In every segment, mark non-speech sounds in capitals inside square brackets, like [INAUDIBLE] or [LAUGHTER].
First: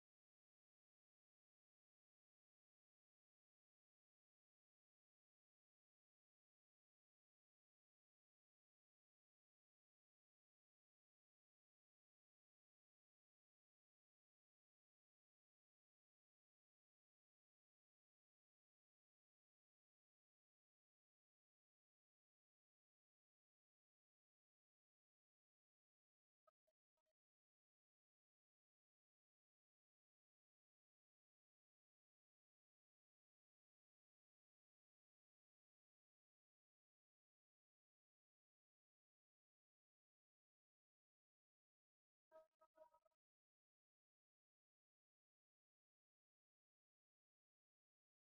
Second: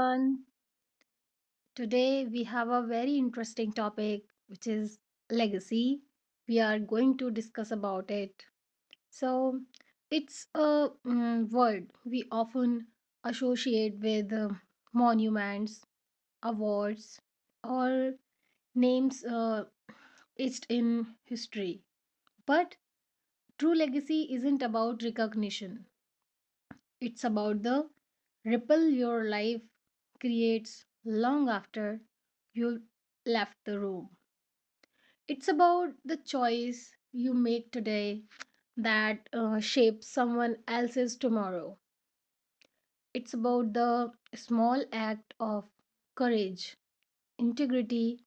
everyone. Today we have a very interesting topic which is legacy. We are going to discuss about it. So, it's a word we often associate with monuments, awards, or names etched in history. But true legacy isn't about recognition. It's about the ripple your life creates long after you left the room. It's about the choice you make today that shapes someone else's tomorrow. It's about the small act of courage, integrity,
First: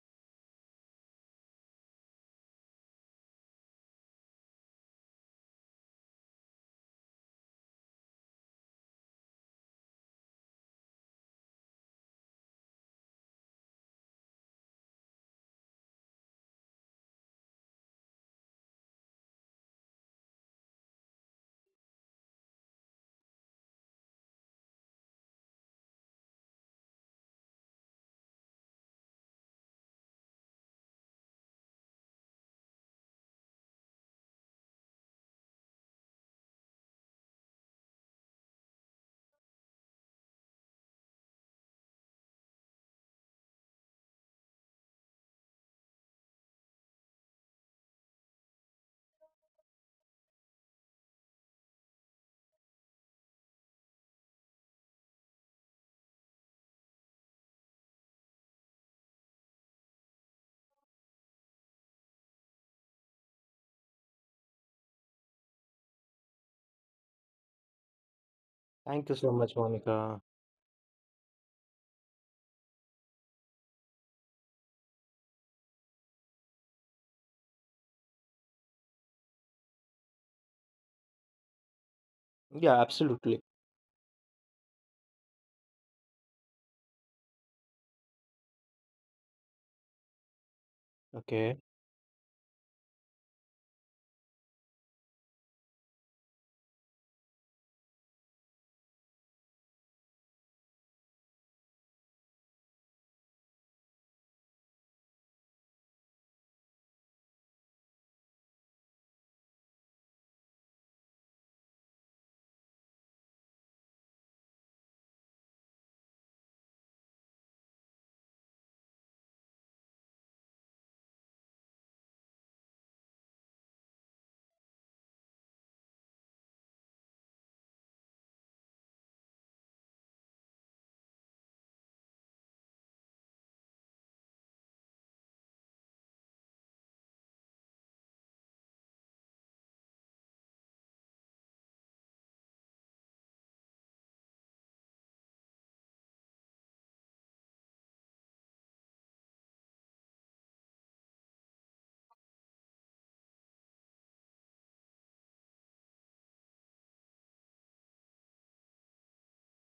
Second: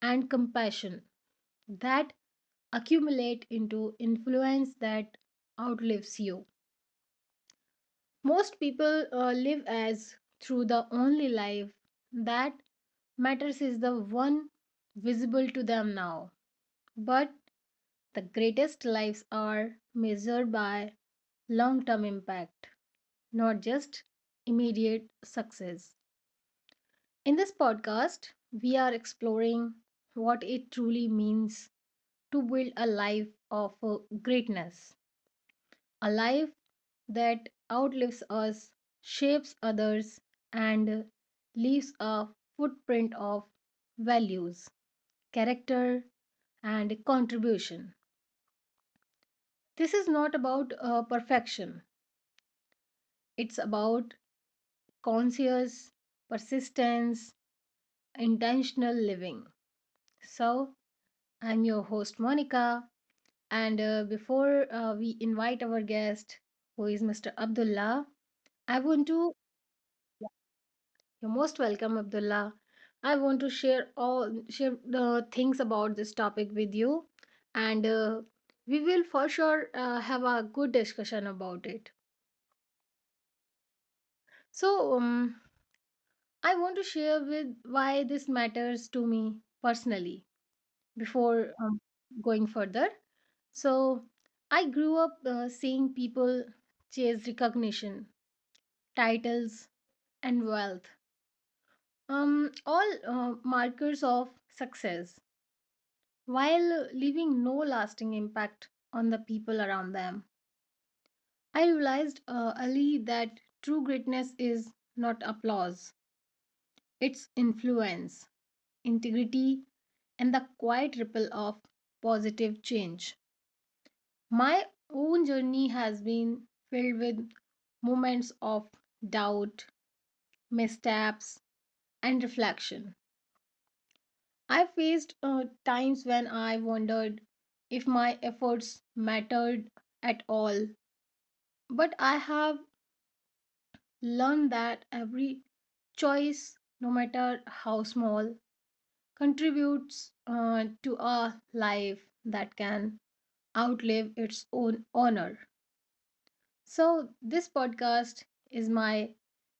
and compassion that accumulate into influence that outlives you. Most people live as through the only life that matters is the one visible to them now. But the greatest lives are measured by long term impact, not just immediate success. In this podcast, we are exploring what it truly means to build a life of greatness, a life that outlives us, shapes others, and leaves a footprint of values, character, and contribution. This is not about perfection, it's about conscious persistence, intentional living. So, I'm your host Monica, and before we invite our guest, who is Mr. Abdullah, I Thank want you so to much, Monica. You're most welcome, Abdullah. I want to share all share the things about this topic with you, and we will for sure have a good discussion about it. Yeah, absolutely. So, I want to share with why this matters to me personally Okay. before going further. So, I grew up seeing people chase recognition, titles, and wealth. All markers of success while leaving no lasting impact on the people around them. I realized early that true greatness is not applause, it's influence, integrity, and the quiet ripple of positive change. My own journey has been filled with moments of doubt, missteps, and reflection. I faced times when I wondered if my efforts mattered at all. But I have learned that every choice, no matter how small, contributes to a life that can outlive its own honor. So, this podcast is my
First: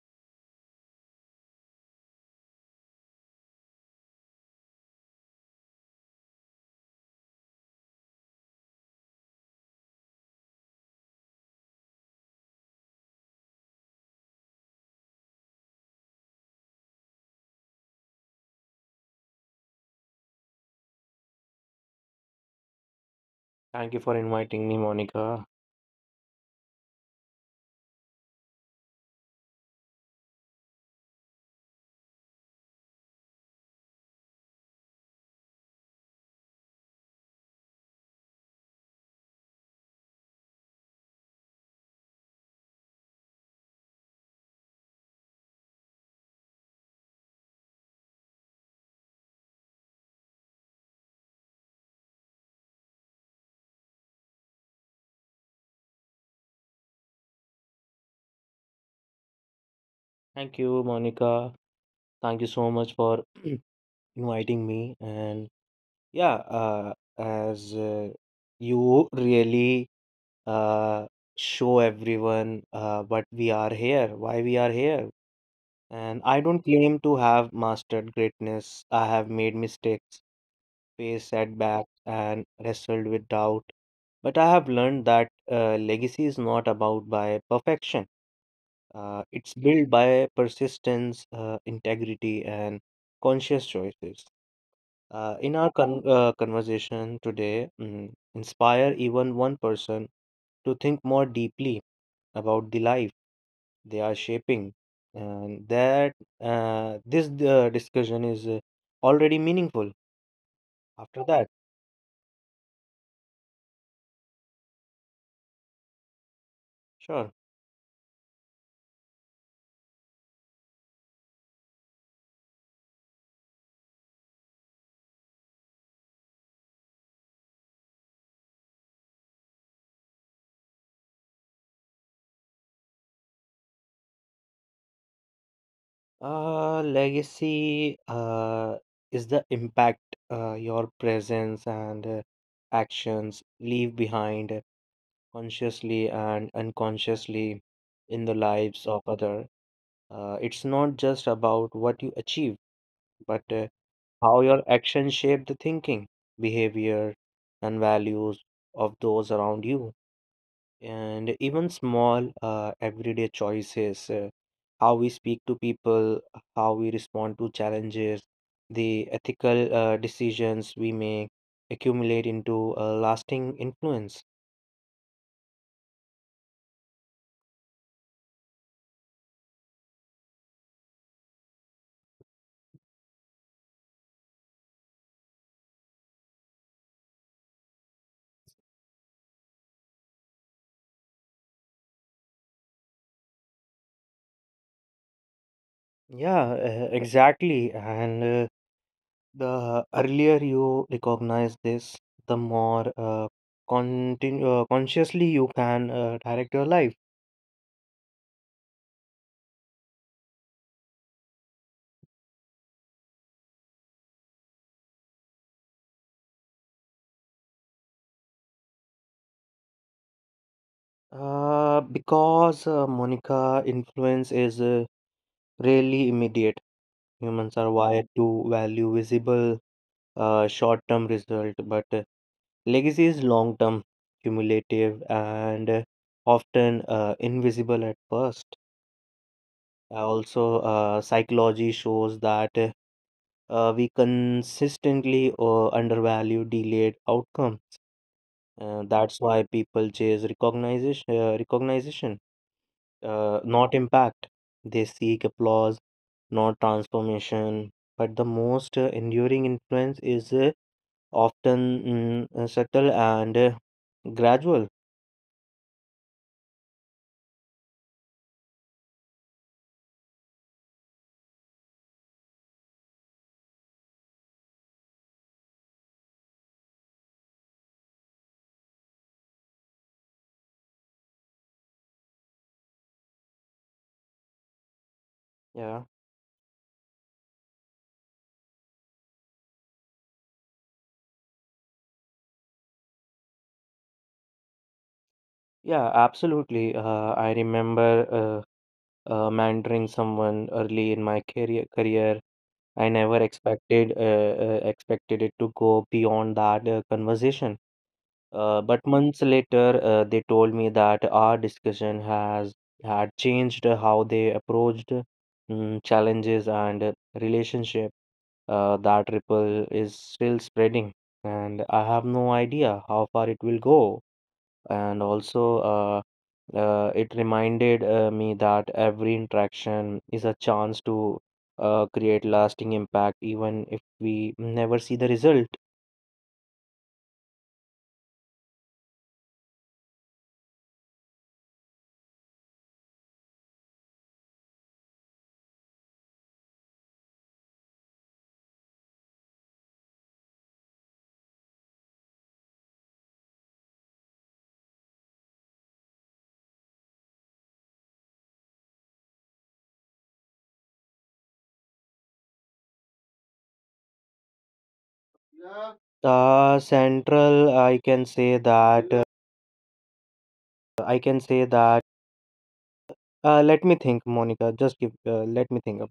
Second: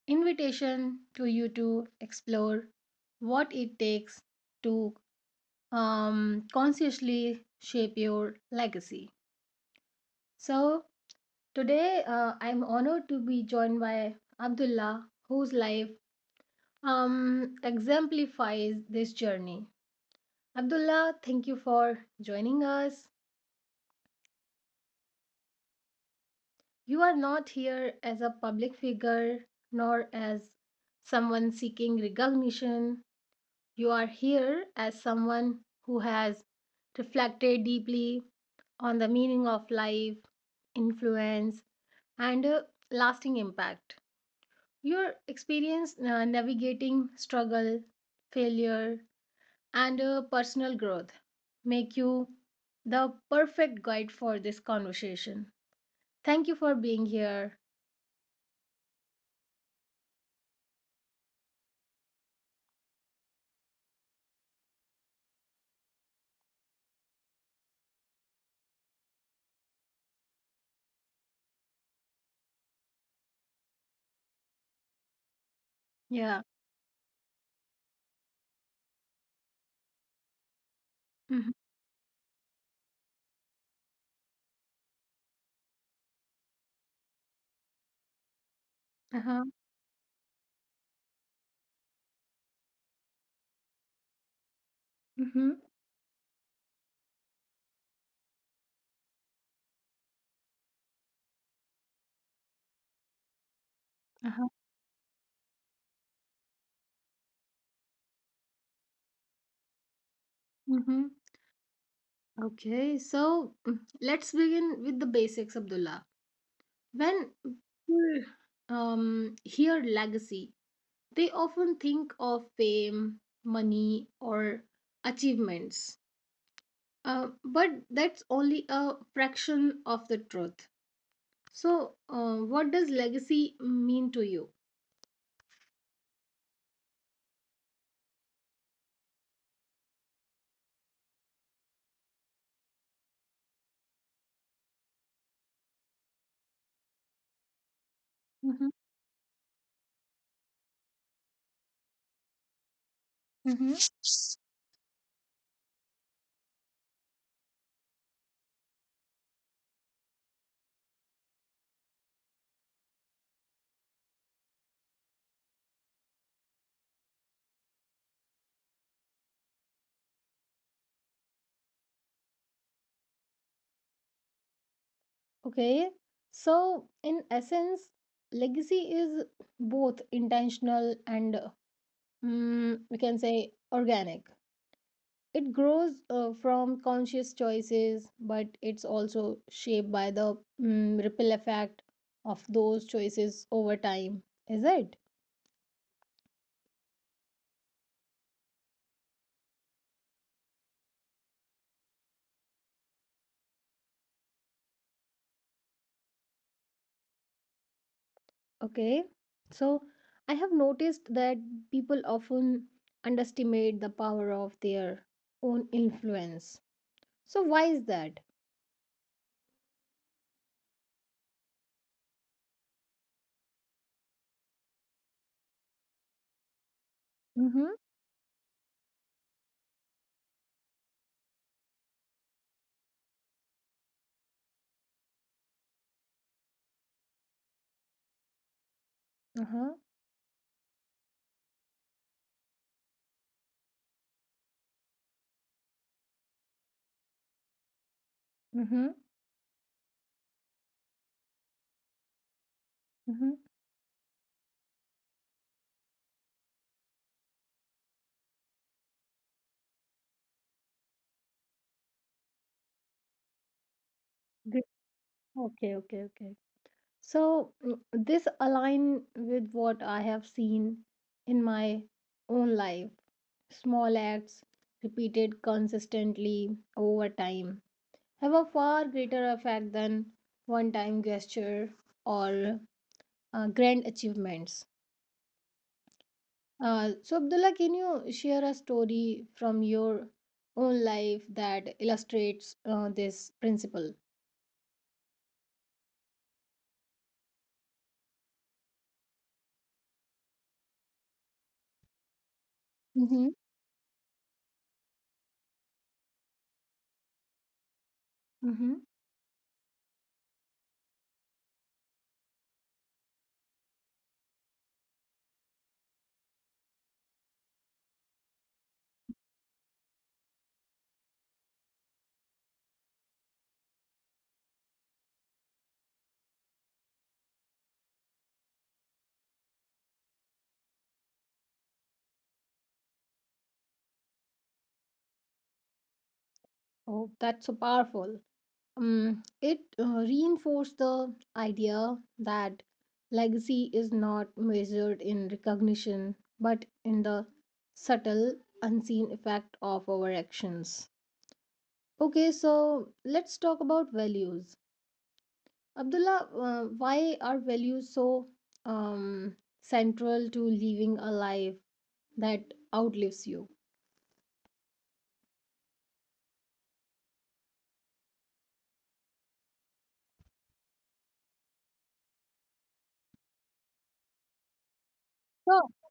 invitation to you to explore what it takes to consciously shape your legacy. So, today I'm honored to be joined by Abdullah, whose life exemplifies this journey. Abdullah, thank you for joining us. Thank you for inviting me, Monica. You are not here as a public figure nor as someone seeking recognition. You are here as someone who has reflected deeply on the meaning of life, influence, and lasting impact. Your experience navigating struggle, failure, and personal growth make you the perfect guide for this conversation. Thank you for being here. Thank you, Monica. Thank you so much for [CLEARS THROAT] inviting me. And yeah, as you really uh, show everyone what we are here, why we are here. And I Yeah. don't claim to have mastered greatness. I have made mistakes, faced Mm-hmm. setbacks, and wrestled with doubt. But I have learned that legacy is not about by perfection. Uh-huh. It's built by persistence, integrity, and conscious choices. Uh, Mm-hmm. in our con- uh, conversation today, inspire even one person to think more deeply about the life they are Uh-huh. shaping, and that this discussion is already meaningful Mm-hmm. after that. Okay. So let's begin with the basics, Abdullah. Sure. When people hear legacy, they often think of fame, money, or achievements. But that's only a fraction of the truth. So, what does legacy mean to you? Legacy is the impact your presence and actions leave behind consciously and unconsciously in the Mm-hmm. lives of other. It's not just about what you achieve, but Mm-hmm. how your actions shape the thinking, behavior, and values of those around you. And even small everyday choices, how we speak to people, how we respond to challenges, the ethical decisions we make accumulate into a lasting influence. Okay. So, in essence, legacy is both intentional and we can say organic. It grows from conscious choices, but it's also shaped by the ripple effect of those choices over time. Is it? Yeah, exactly. And the earlier you recognize this, the more consciously you can direct your life. Okay, so I have noticed that people often underestimate the power of their own influence. So why is that? Because Monica, influence is really immediate. Humans are Mm-hmm. wired to value visible short-term result, but legacy is long-term, cumulative, and often invisible at first. Uh-huh. Also, psychology shows that we consistently undervalue delayed outcomes. Mm-hmm. That's why people chase recognition. Uh, recognition. Mm-hmm. uh, not impact. They seek applause, not transformation. But the most enduring influence is often subtle and Good. gradual. Okay, okay, okay. So this align with what I have seen in my own life. Small acts repeated consistently over time have a far greater effect than one-time gesture or grand achievements. Yeah, So, Abdullah, can you share a story from your own life that illustrates this principle? yeah, absolutely. I remember mentoring someone early in my career. I never Mm-hmm. expected it to go beyond that conversation. Mm-hmm. But months later, they told me that our discussion has had changed how they approached challenges and relationship. That ripple is still spreading, and I have no idea how far it will go. And also, uh, it reminded me that every interaction is a chance to create lasting impact, even if we never see the result. Oh, that's so powerful. It reinforced the idea that legacy is not measured in recognition, but in the subtle, unseen effect of our actions. Okay, so let's talk about values. Abdullah, why are values so um, central to living a life that outlives you? Central, I can say that. Let me think, Monica. Just give. Let me So, think.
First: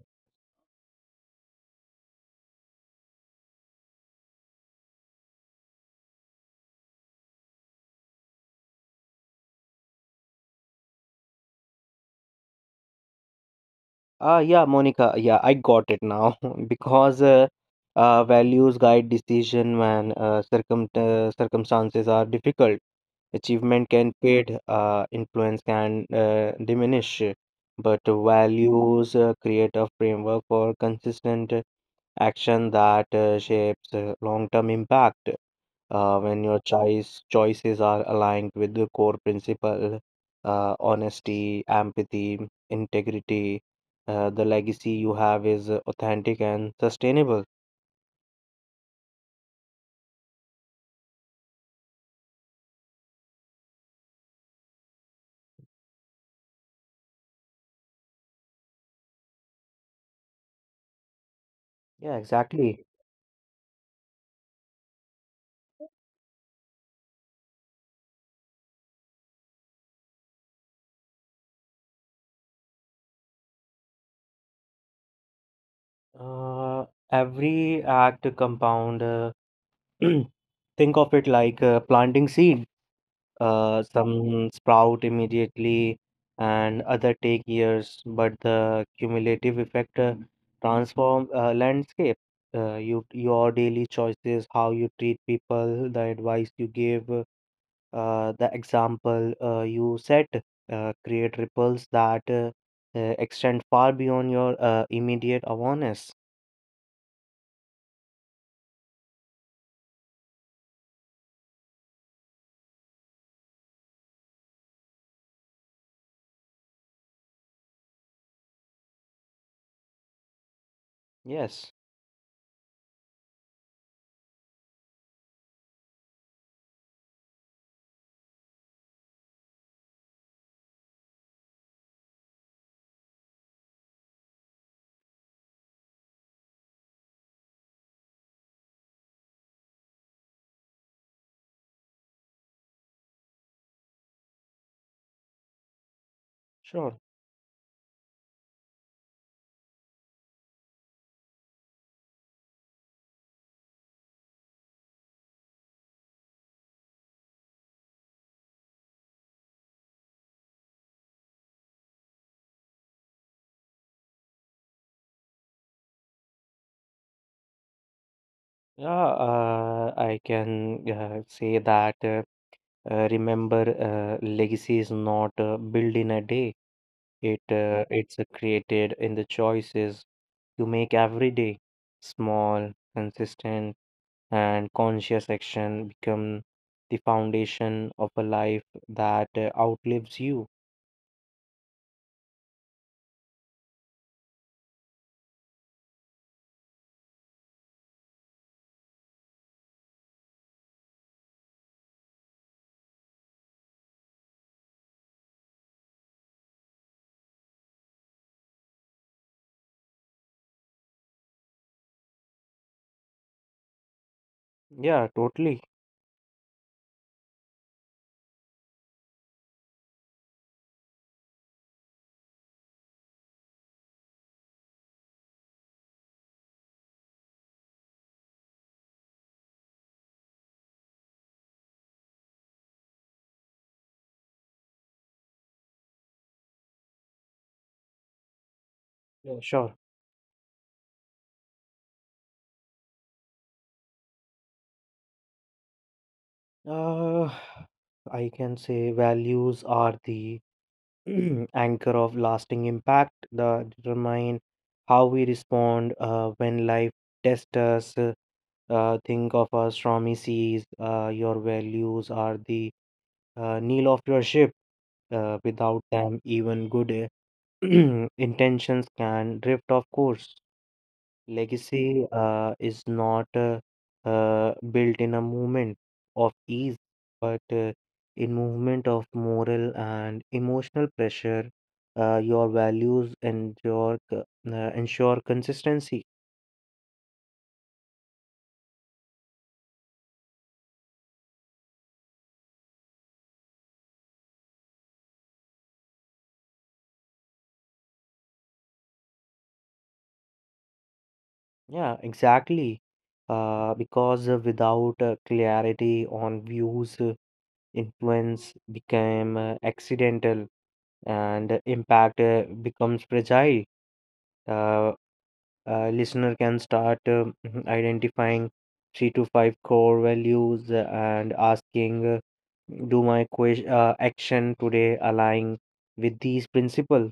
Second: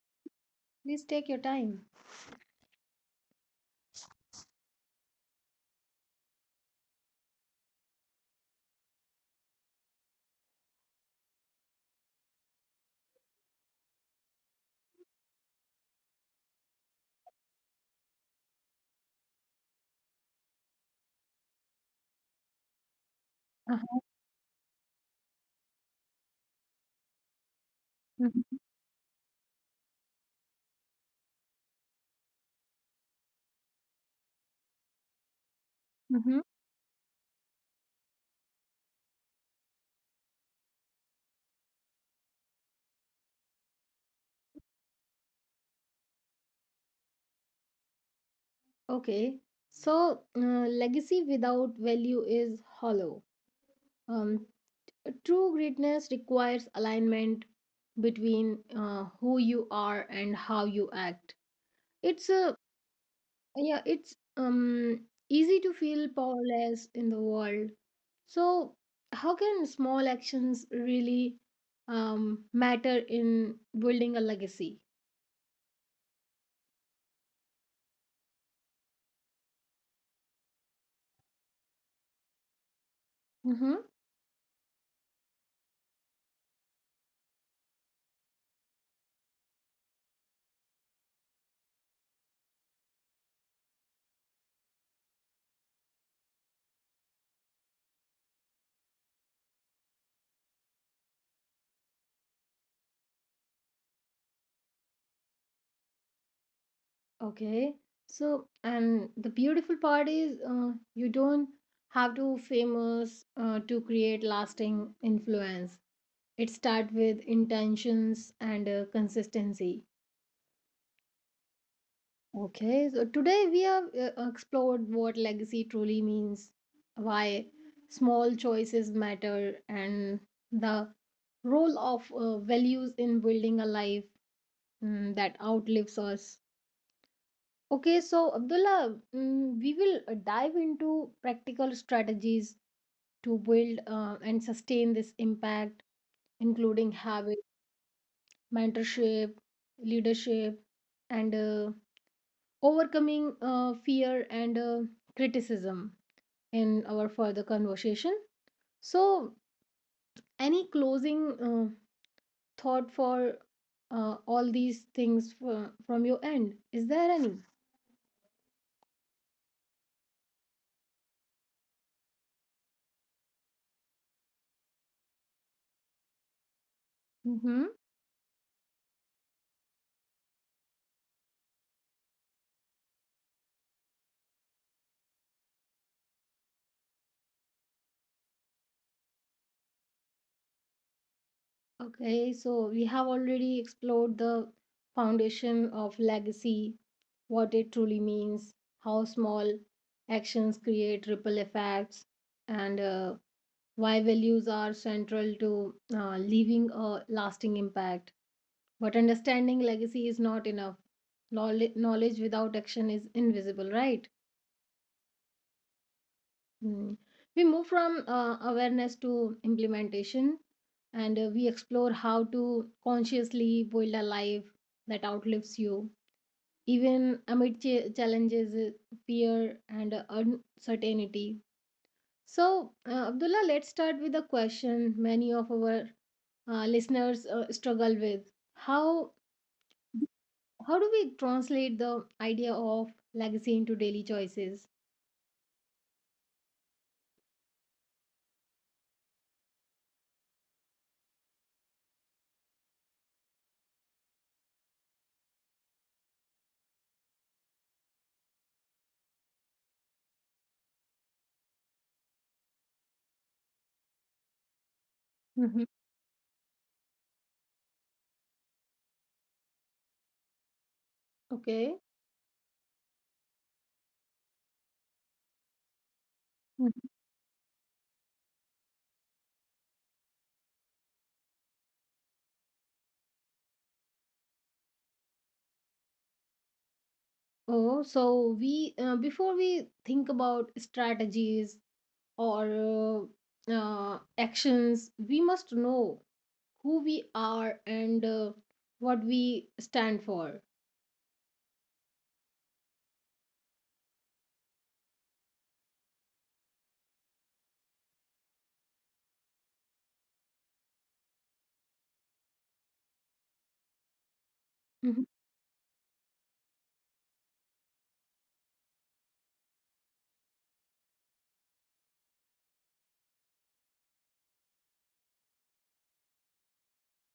please take your time. Ah, yeah, Monica. Yeah, I got it now. [LAUGHS] Because values guide decision when circumstances are difficult. Achievement can fade. Influence can diminish. But values create a framework for consistent action that shapes long-term impact Mm-hmm. when your choices are aligned with the core principle: honesty, empathy, integrity. The legacy you have is authentic and sustainable. Okay, so legacy without value is hollow. Um, true greatness requires alignment between who you are and how you act. Yeah, It's a exactly. yeah, it's easy to feel powerless in the world, so how can small actions really matter in building a legacy? uh, every act compound. [CLEARS THROAT] Think of it like planting seed. Mm-hmm. Some sprout immediately, and other take years, but the cumulative effect transform landscape. You, your daily choices, how you treat people, the advice you give, the example you set, create ripples that extend far beyond your immediate awareness. Okay, so and the beautiful part is you don't have to famous to create lasting influence. It start with intentions and consistency. Yes, Okay, so today we have explored what legacy truly means, why small choices matter, and the role of values in building a life, that outlives us. Okay, so Abdullah, we will dive into practical strategies to build and sustain this impact, sure. including habit, mentorship, leadership, and overcoming fear and criticism, in our further conversation. So, any closing thought for all these things from your end? Is there any? Yeah, I can say that. Remember, legacy is not built in a day. It Mm-hmm. uh, it's uh, created in the choices you make every day. Small, consistent, and conscious action become the foundation of a life that outlives you. Okay, so we have already explored the foundation of legacy, what it truly means, how small actions create ripple effects, and why values are central to leaving a lasting impact. But understanding legacy is not enough. Knowledge without action is invisible, right? Yeah, totally. Mm. We move from awareness to implementation, and we explore how to consciously build a life that outlives you, even amid challenges, fear, and uncertainty. So, Abdullah, let's start with a question many of our listeners struggle with. How Yeah, sure. how do we translate the idea of legacy into daily choices? Uh, I can say values are the [CLEARS THROAT] anchor of lasting impact that determine how we respond when life tests us. Think of us from ECs. Your values are the keel of your ship. Hmm. Without them, even good uh, [CLEARS THROAT] intentions can drift off course. Okay. Legacy is not built in a movement of ease, Mhm. but in movement of moral and emotional pressure. Your values and ensure consistency. Oh, so we before we think about strategies or actions, we must know who we are and what we stand for. Yeah, exactly. Because without clarity on views, influence became accidental and impact becomes fragile. Uh, Hmm. Listener can start [CLEARS THROAT] identifying three to five core values and asking, do my action today align with these principles?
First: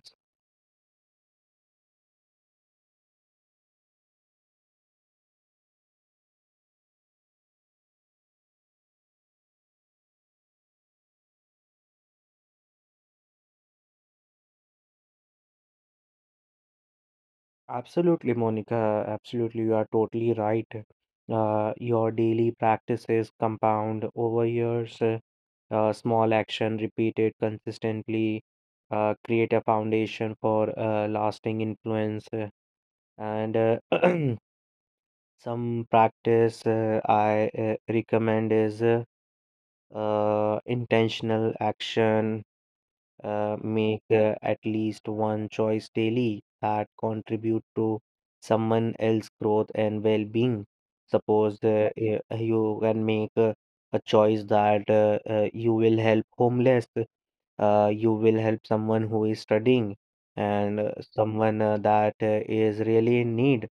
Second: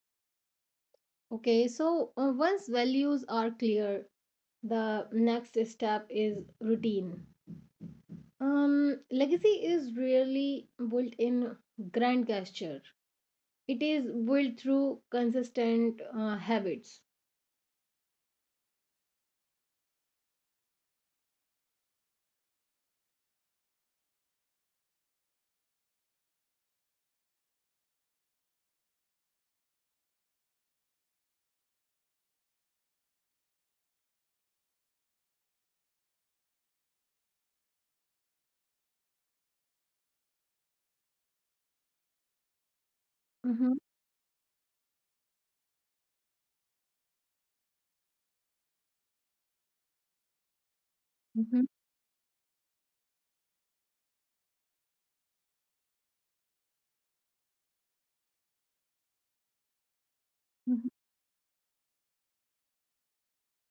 Okay, so once values are clear, the next step is routine. Legacy is really built in grand gesture. It is built through consistent habits. Absolutely, Monica, absolutely. You are totally right. Your daily practices compound over years. Small action repeated consistently create a foundation for lasting influence. And [CLEARS THROAT] some practice I recommend is intentional action. Mm-hmm. Make at least one choice daily that contribute to someone else's growth and well-being. Mm-hmm. Suppose you can make a choice that you will help homeless, you will help someone who is studying, and Mm-hmm. Someone that is really in need,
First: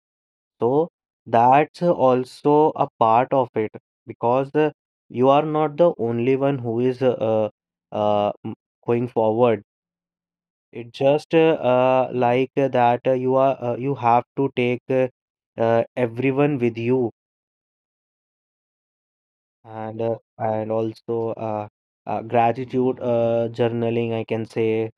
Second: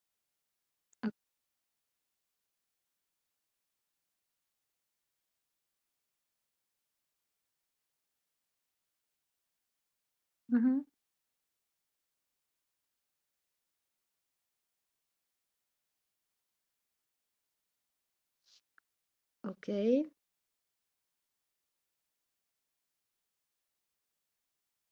so that's also a part of it. Because you are not the only one who is uh, m- going forward. Mm-hmm. It just like that you have to take everyone with you. and Okay. uh, and also gratitude journaling, I can say,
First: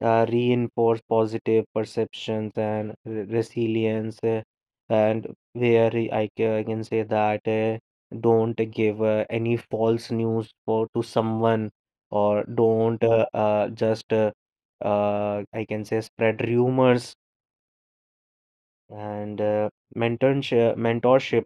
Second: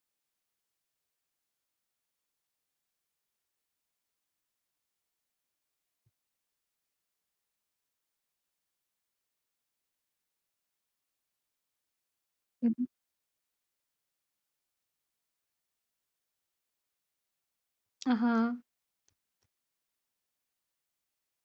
reinforce positive perceptions and resilience. And where I can say that, don't give any false news for to someone, or Mm-hmm. don't just I can say spread rumors. Uh-huh. And mentorship,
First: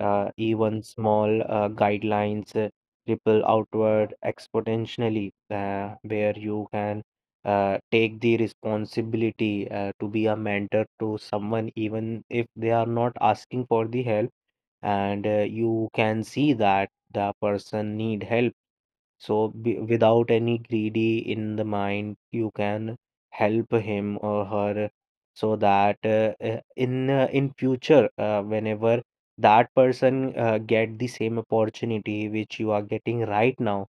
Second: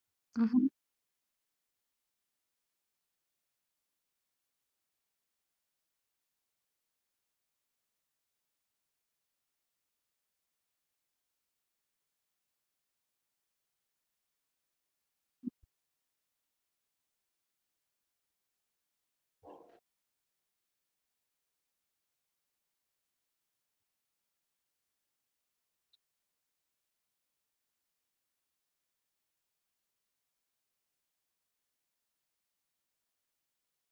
Mm-hmm. even small guidelines ripple outward exponentially, where you can take the responsibility to be a mentor to someone, even if they are not asking for the help. And you can see that the person need help. So, be, without any greedy in the mind, you can help him or her, so that in future, whenever that person get the same opportunity which you are getting right now,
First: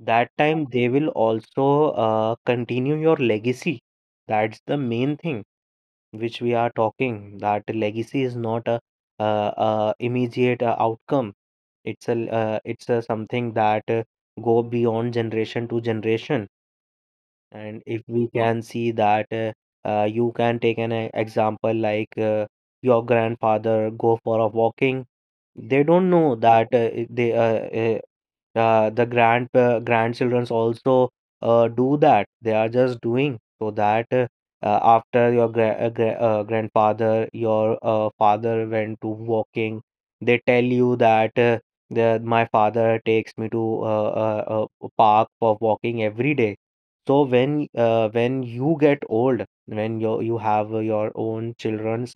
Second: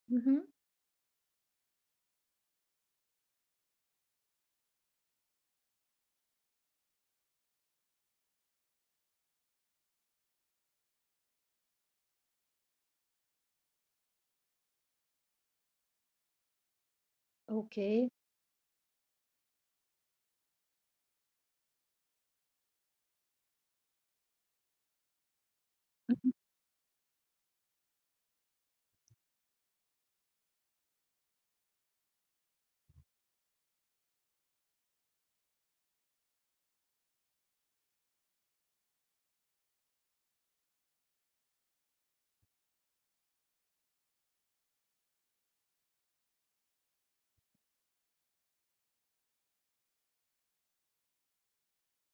that Mm-hmm. time they will also continue your legacy. That's the main thing which we are talking. That legacy is not a, immediate outcome. It's a uh, it's a something that go beyond generation to generation. And if Okay. we can see that, you can take an example, like your grandfather go for a walking. They don't Mhm. know that they the grandchildrens also do that. They are just doing so that after your grandfather, your father went to walking, they tell you that, my father takes me to park for walking every day. So when you get old, when you have your own children,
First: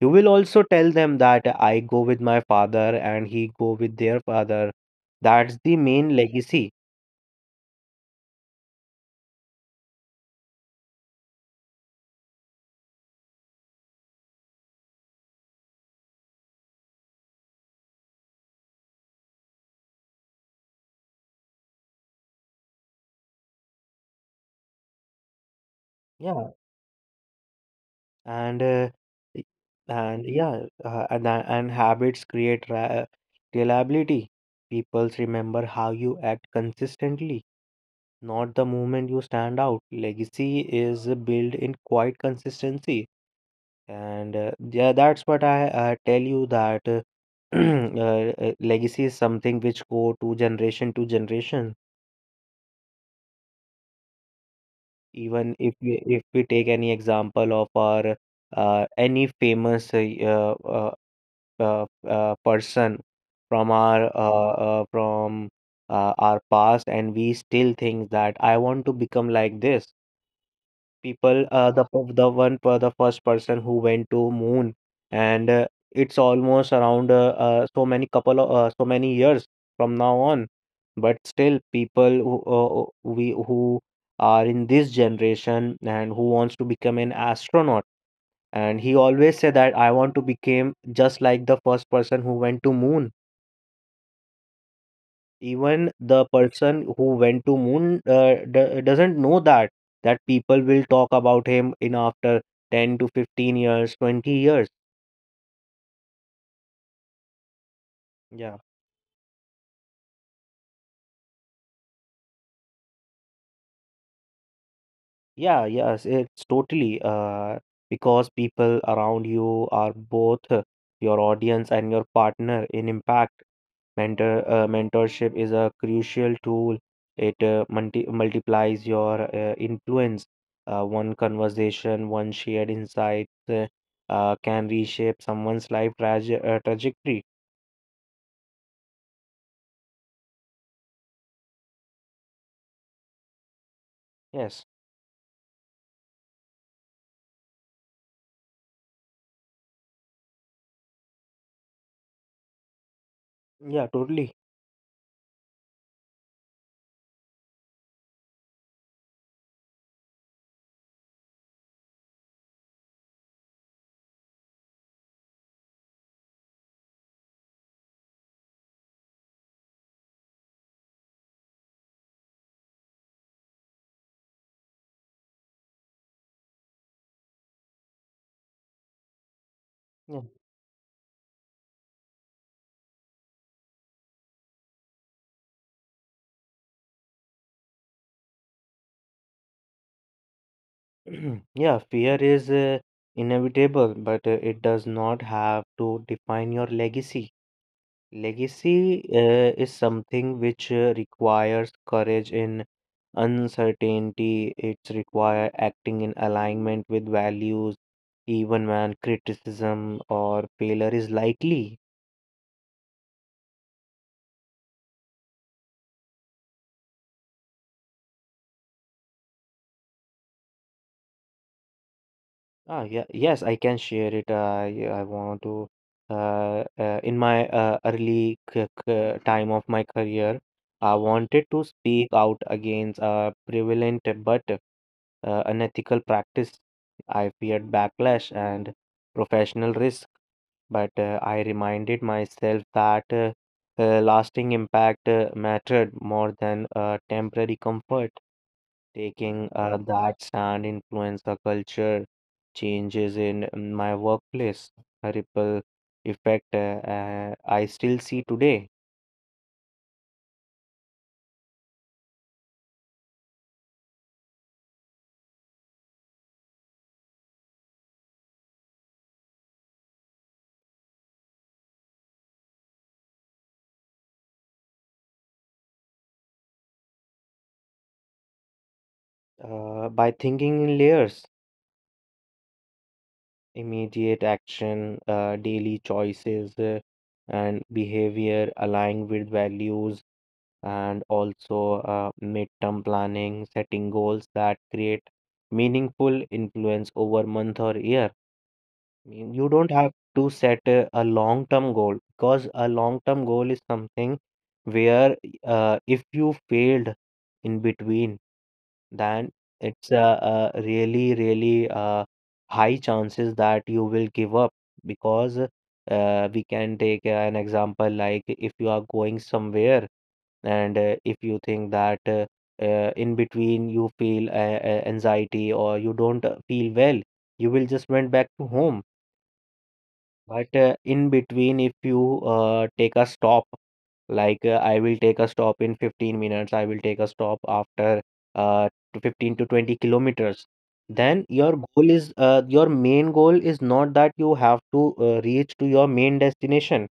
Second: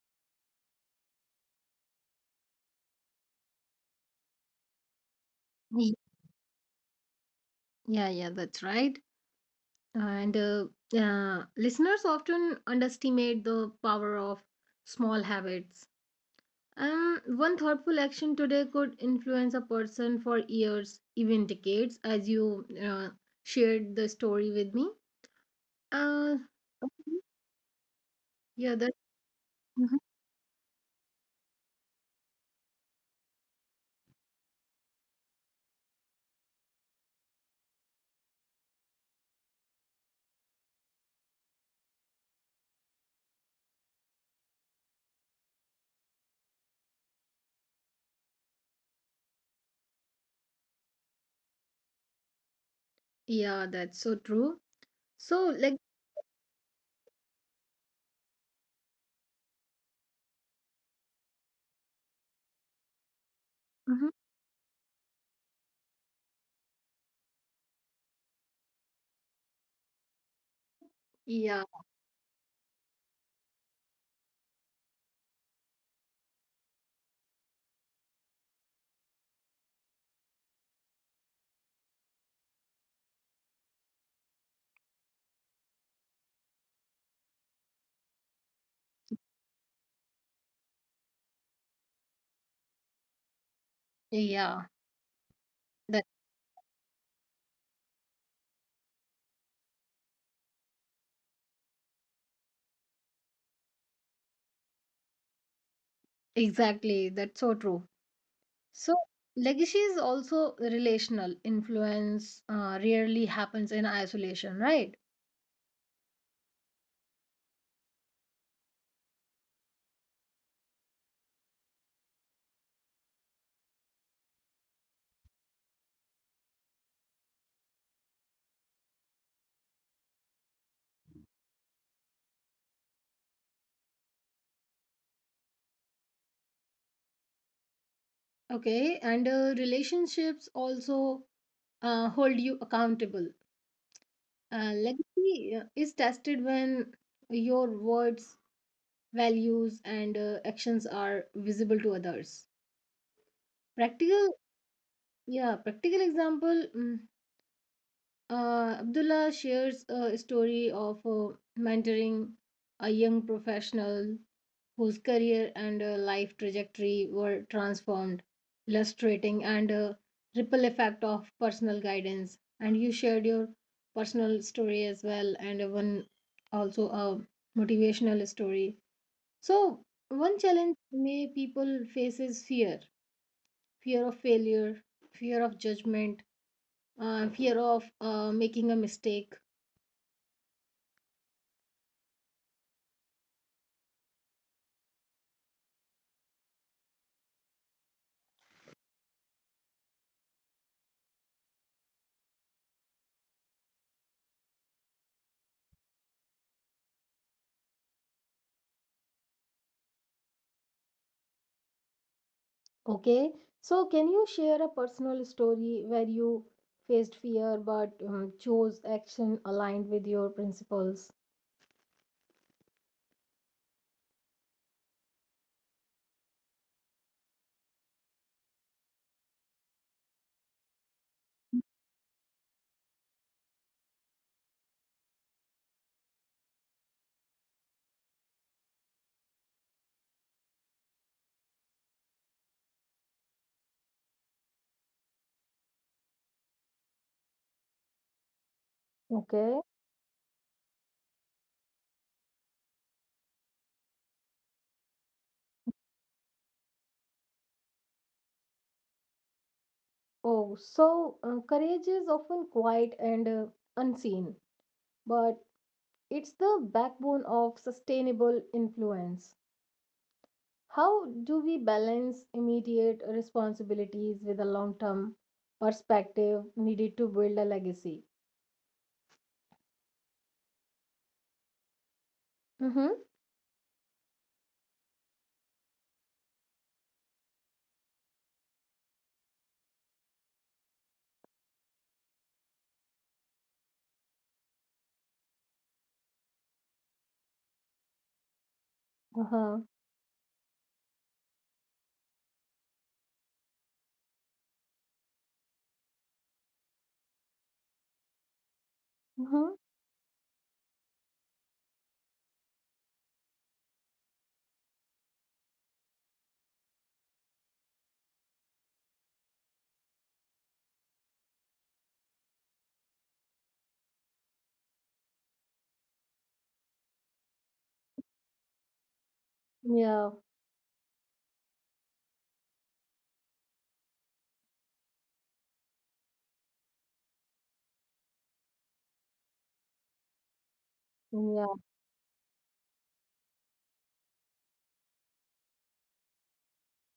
you will also tell them that I go with my father and he go with their father. That's the Ye- main legacy. Yeah, yeah, that's right. And listeners often underestimate the power of small habits. One thoughtful action today could influence a person for years, even decades, as you shared the story with me. Uh, Yeah, Okay. and Yeah, uh, that. y- and yeah, and habits create reliability. People remember how you act consistently, not the moment you stand out. Legacy is built in quite consistency. And yeah, that's what I tell you that [CLEARS THROAT] legacy is something which go to generation to generation. Yeah, that's so true. So, Even if like, we if we take any example of our any famous uh, person from hmm, our past. And we still think that I want to become like this people, yeah, the p- the one per the first person who went to moon. And it's almost around so many couple of so many years from now on. But still, people who we who are in this generation and who wants to become an astronaut, and he always said that I want to become just like the first person who went to moon. yeah, Even that, the person who went to moon doesn't know that, that people will talk about him in after 10 to 15 years, 20 years. exactly, that's so true. Yeah. So, legacy is also relational. Influence rarely happens in isolation, right? Yeah, yes, it's totally because people around you are both your audience and your partner in impact. Mentorship is a crucial tool. It multiplies your influence. One conversation, one shared insight can reshape someone's life trajectory. Okay, and relationships also hold you accountable. Yes. Legacy is tested when your words, values, and actions are visible to others. Yeah, totally. Practical, yeah, practical example. Abdullah shares a story of mentoring a young professional whose career and life trajectory were transformed, illustrating and ripple effect of personal guidance. And you shared your personal story as well, and one also a motivational story. So, Yeah. one challenge may people face is fear, fear of failure, fear of judgment, fear of making a mistake. [CLEARS THROAT] Yeah, fear is inevitable, but it does not have to define your legacy. Legacy is something which requires courage in uncertainty. It's require acting in alignment with values, even when criticism or failure is likely. Okay, so can you share a personal story where you faced fear but chose action aligned with your principles? Ah, yeah, yes, I can share it. I want to, in my early c c time of my career. I wanted to speak out against a prevalent but unethical practice. I feared backlash and professional risk, but I reminded myself that lasting impact mattered more than temporary comfort. Taking Okay. that stand influenced the culture changes in my workplace, a ripple effect I still see today. Oh, so courage is often quiet and unseen, but it's the backbone of sustainable influence. How do we balance immediate responsibilities with a long-term perspective needed to build a legacy? By thinking in layers, Mm-hmm. immediate action, daily choices, and behavior aligned with values, and also midterm planning, setting goals that create meaningful influence over month or year. Mean, you don't Uh-huh. have to set a long-term goal because a long-term goal is something where if you failed in between, then Mm-hmm. it's a really high chances that you will give up because we can take an example like if you are going somewhere and if you think that in between you feel anxiety or you don't feel well, you will just went back to home Yeah. but in between, if you take a stop, like I will take a stop in 15 minutes, I will take a stop after to 15 to 20 kilometers, then your Yeah. goal is your main goal is not that you have to reach to your main destination.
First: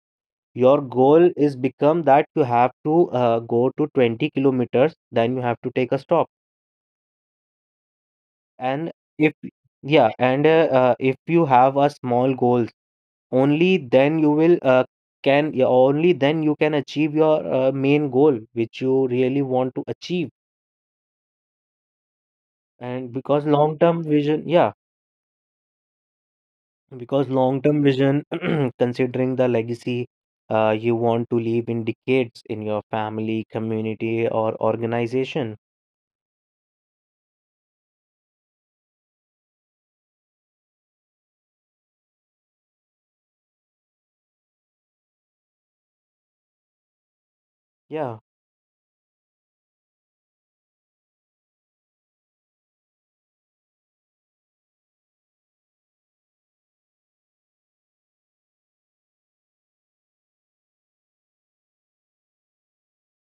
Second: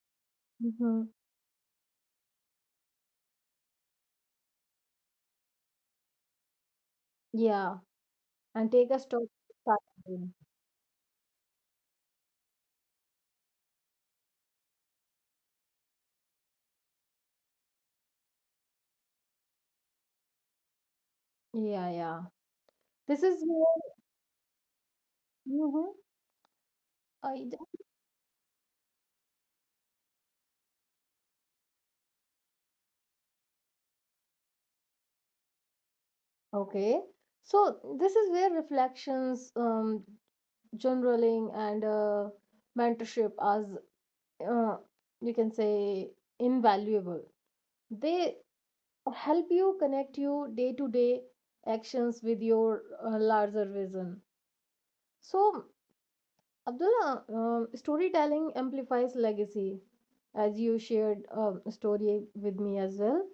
Your Mm-hmm. goal is become that you have to go to 20 kilometers, then you have to take a stop. Yeah, and take And a stop if to start Yeah, again. and if you have a small goals. Only then you will can yeah, only then you can achieve your main goal which you really want to achieve. Yeah, yeah, And this because is long where term vision, Yeah, Mhm. because I d- long term vision, [CLEARS THROAT] considering the legacy you want to leave in decades in your family, community, or organization. okay, so this is where reflections, journaling, and mentorship as uh, you can say invaluable. Yeah. They help you connect your day to day actions with your larger vision. So, Abdullah, storytelling amplifies legacy, as you shared a story with me as well,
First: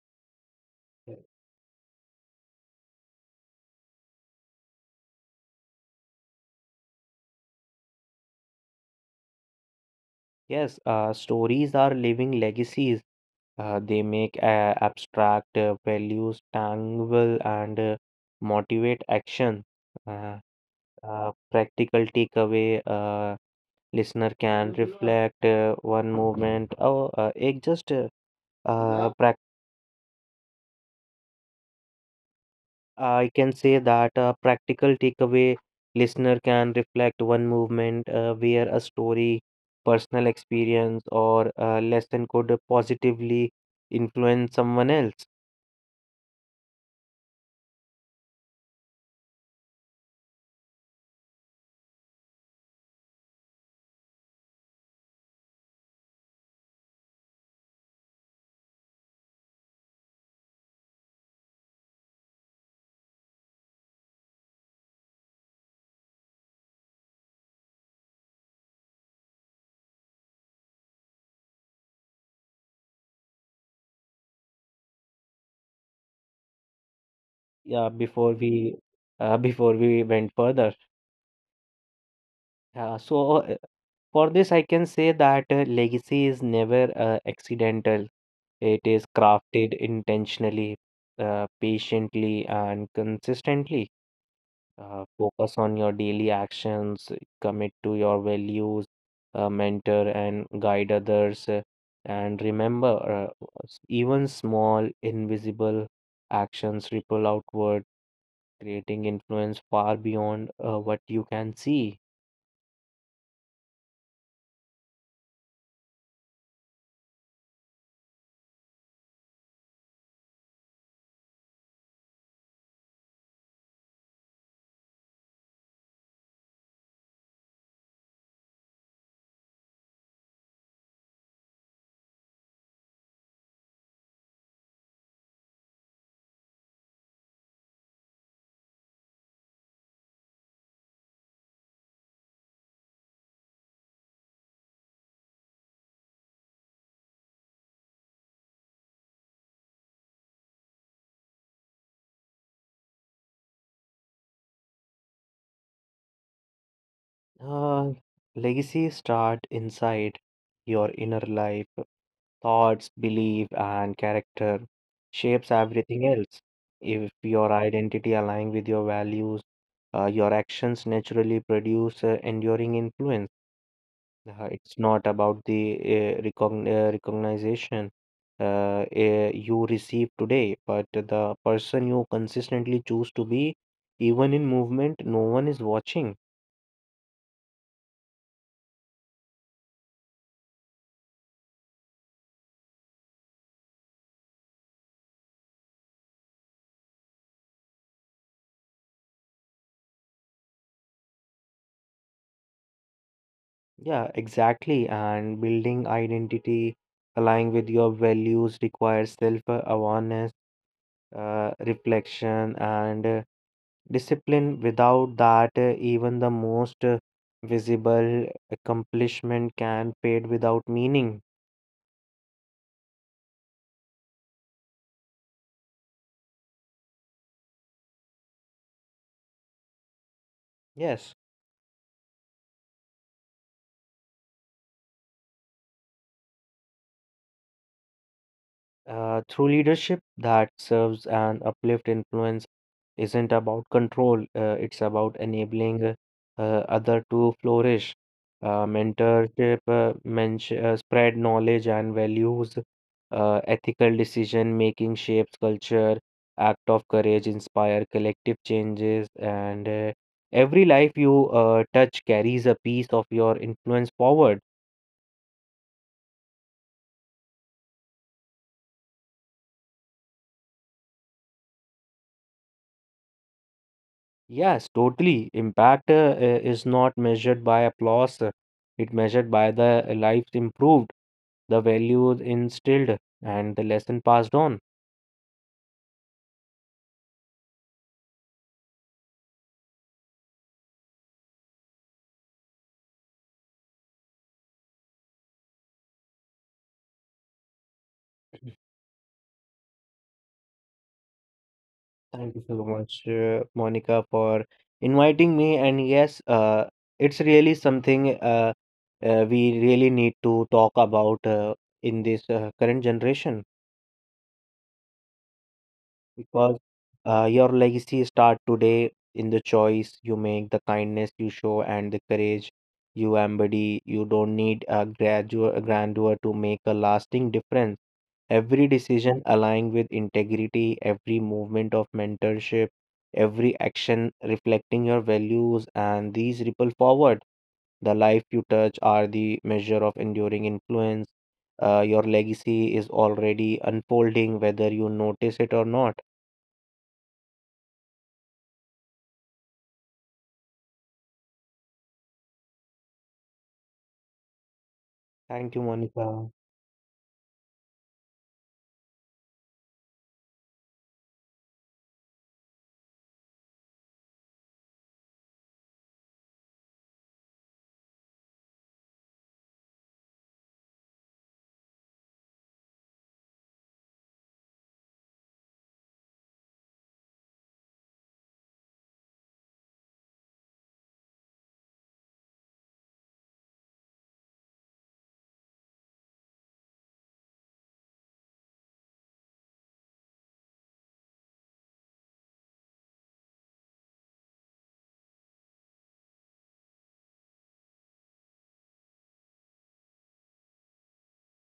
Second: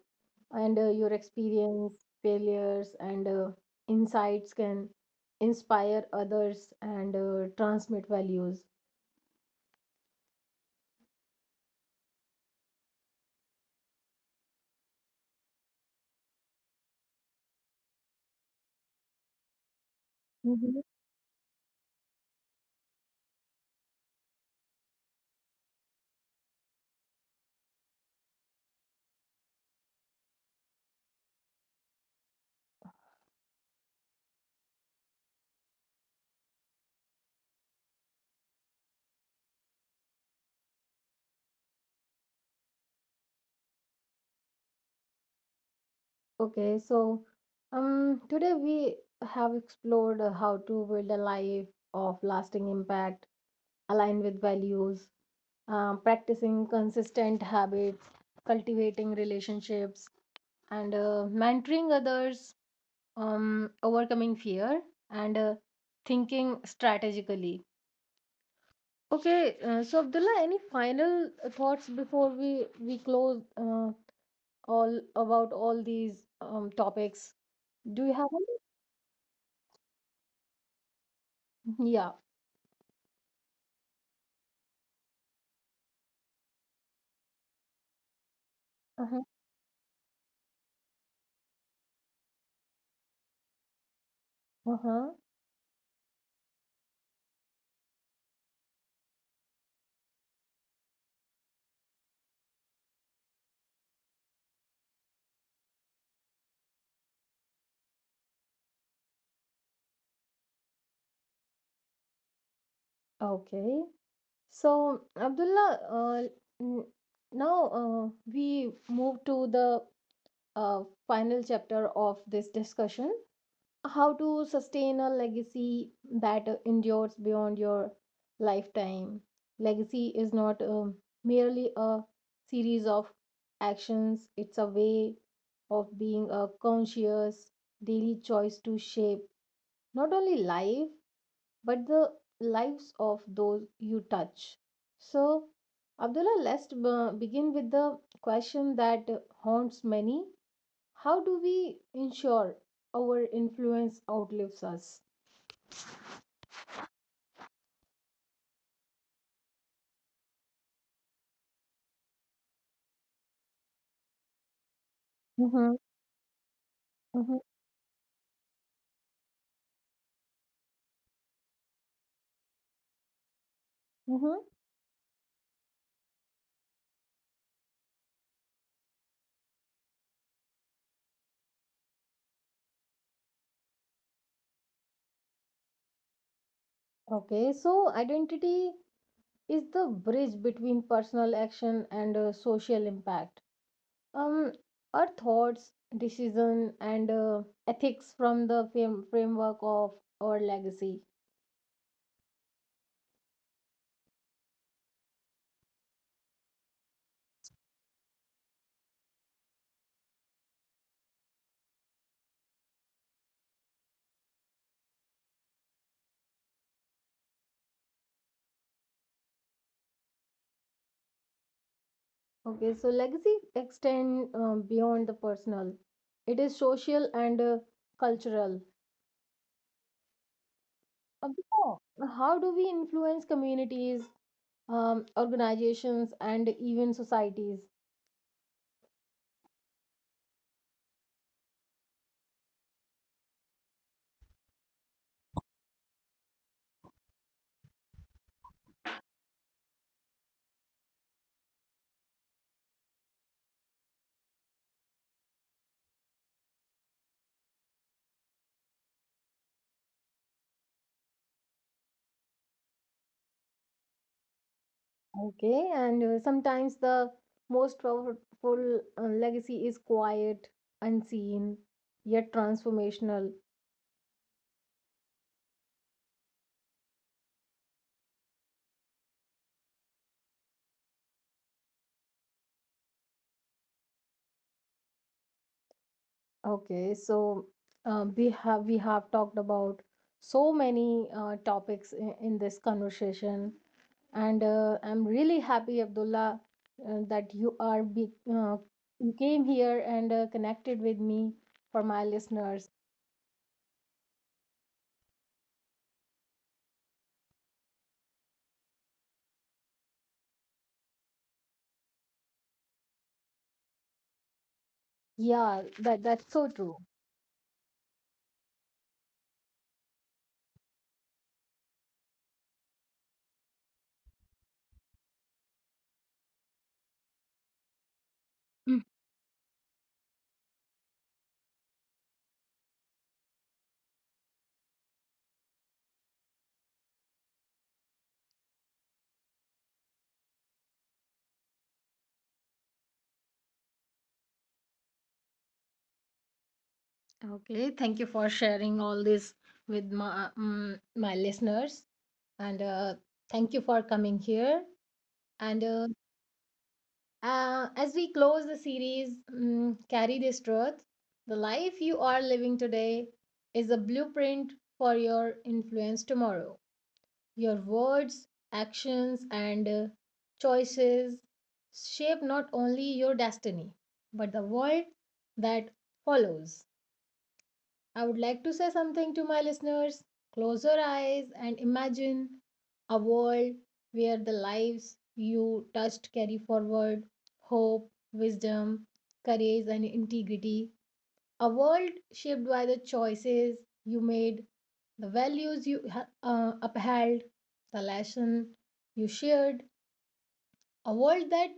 and your experience, failures, and insights can inspire others and transmit values. Yes, stories are living legacies. They make abstract values tangible and motivate action. Uh, Hmm. Practical takeaway listener can reflect one movement oh it just prac- I can say that a practical takeaway listener can reflect one movement where a story personal experience or a lesson could positively influence someone else. Okay, so today we have explored how to build a life of lasting impact, aligned with values, practicing consistent habits, cultivating relationships, and mentoring others, overcoming fear, and thinking strategically. Okay, so Abdullah, any final thoughts before we close all about all these topics? yeah Do you before have any? we Before we went further, [LAUGHS] Yeah. yeah so uh, for this, I can say that legacy is never accidental. It is Uh-huh. crafted intentionally, patiently, and consistently. Uh-huh. Focus on your daily actions, commit to your values, mentor and guide others, and remember even small, invisible actions ripple outward, creating influence far beyond what you can see. Okay. So Abdullah, n- now we move to the final chapter of this discussion, how to sustain a legacy that endures beyond your lifetime. Legacy is not merely a series of actions, it's a way of being, a conscious daily choice to shape not only life but the lives of those you touch. So, Abdullah, let's begin with the question that haunts many. How do we ensure our influence outlives us? Uh, Legacy start inside your inner life. Thoughts, belief, and character shapes Mhm, everything else. If mhm, your identity aligns with your values, your actions naturally produce enduring influence. mhm. It's not about the recognition uh, you receive today, but the person you consistently choose to be, even in movement, no one is watching. Okay, so identity is the bridge between personal action and social impact. Um, our thoughts, decision, and ethics from the framework of our legacy. Yeah, exactly. And building identity, aligning with your values requires self-awareness, reflection, and discipline. Without that, even the most visible accomplishment can fade without meaning. Okay, so legacy extend beyond the personal. It is social and cultural. Yes, Um, so how do we influence communities, organizations, and even societies? Through leadership that serves and uplift influence isn't about control, it's about enabling other to flourish. Mentorship spread knowledge and values. Ethical decision making shapes culture. Act of courage inspire collective changes, and every life you touch carries a piece of your influence forward. Okay, and sometimes the most powerful legacy is quiet, unseen, yet transformational. Yes, totally. Impact is not measured by applause; it measured by the lives improved the values instilled, and the lesson passed on. Okay, so we have talked about so many topics in this conversation, and I'm really happy, Abdullah, that you came here and connected with me for my Thank you so listeners. much, Monica, for inviting me. And yes, it's really something we really need to talk about in this current generation. Yeah, that, that's so Because true. Your legacy start today in the choice you make, the kindness you show, and the courage you embody. You don't need a graduate grandeur to make a lasting difference. Every decision aligned with integrity, every movement of mentorship, every action reflecting your values, and these ripple forward. The life you touch are the measure of enduring influence. Your legacy is already unfolding, whether you notice it or not. Okay, thank you for sharing all this with my my listeners, and thank you for coming here. Thank And you, Monica. As we close the series, carry this truth: the life you are living today is a blueprint for your influence tomorrow. Your words, actions, and choices shape not only your destiny but the world that follows. I would like to say something to my listeners. Close your eyes and imagine a world where the lives you touched carry forward hope, wisdom, courage, and integrity. A world shaped by the choices you made, the values you upheld, the lesson you shared. A world that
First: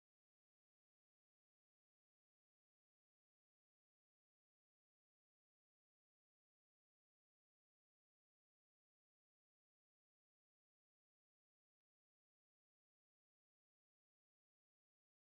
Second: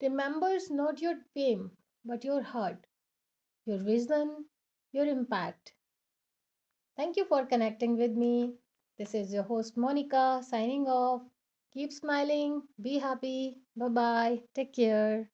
remembers not your fame, but your heart, your vision, your impact. Thank you for connecting with me. This is your host, Monica, signing off. Keep smiling, be happy. Bye bye. Take care.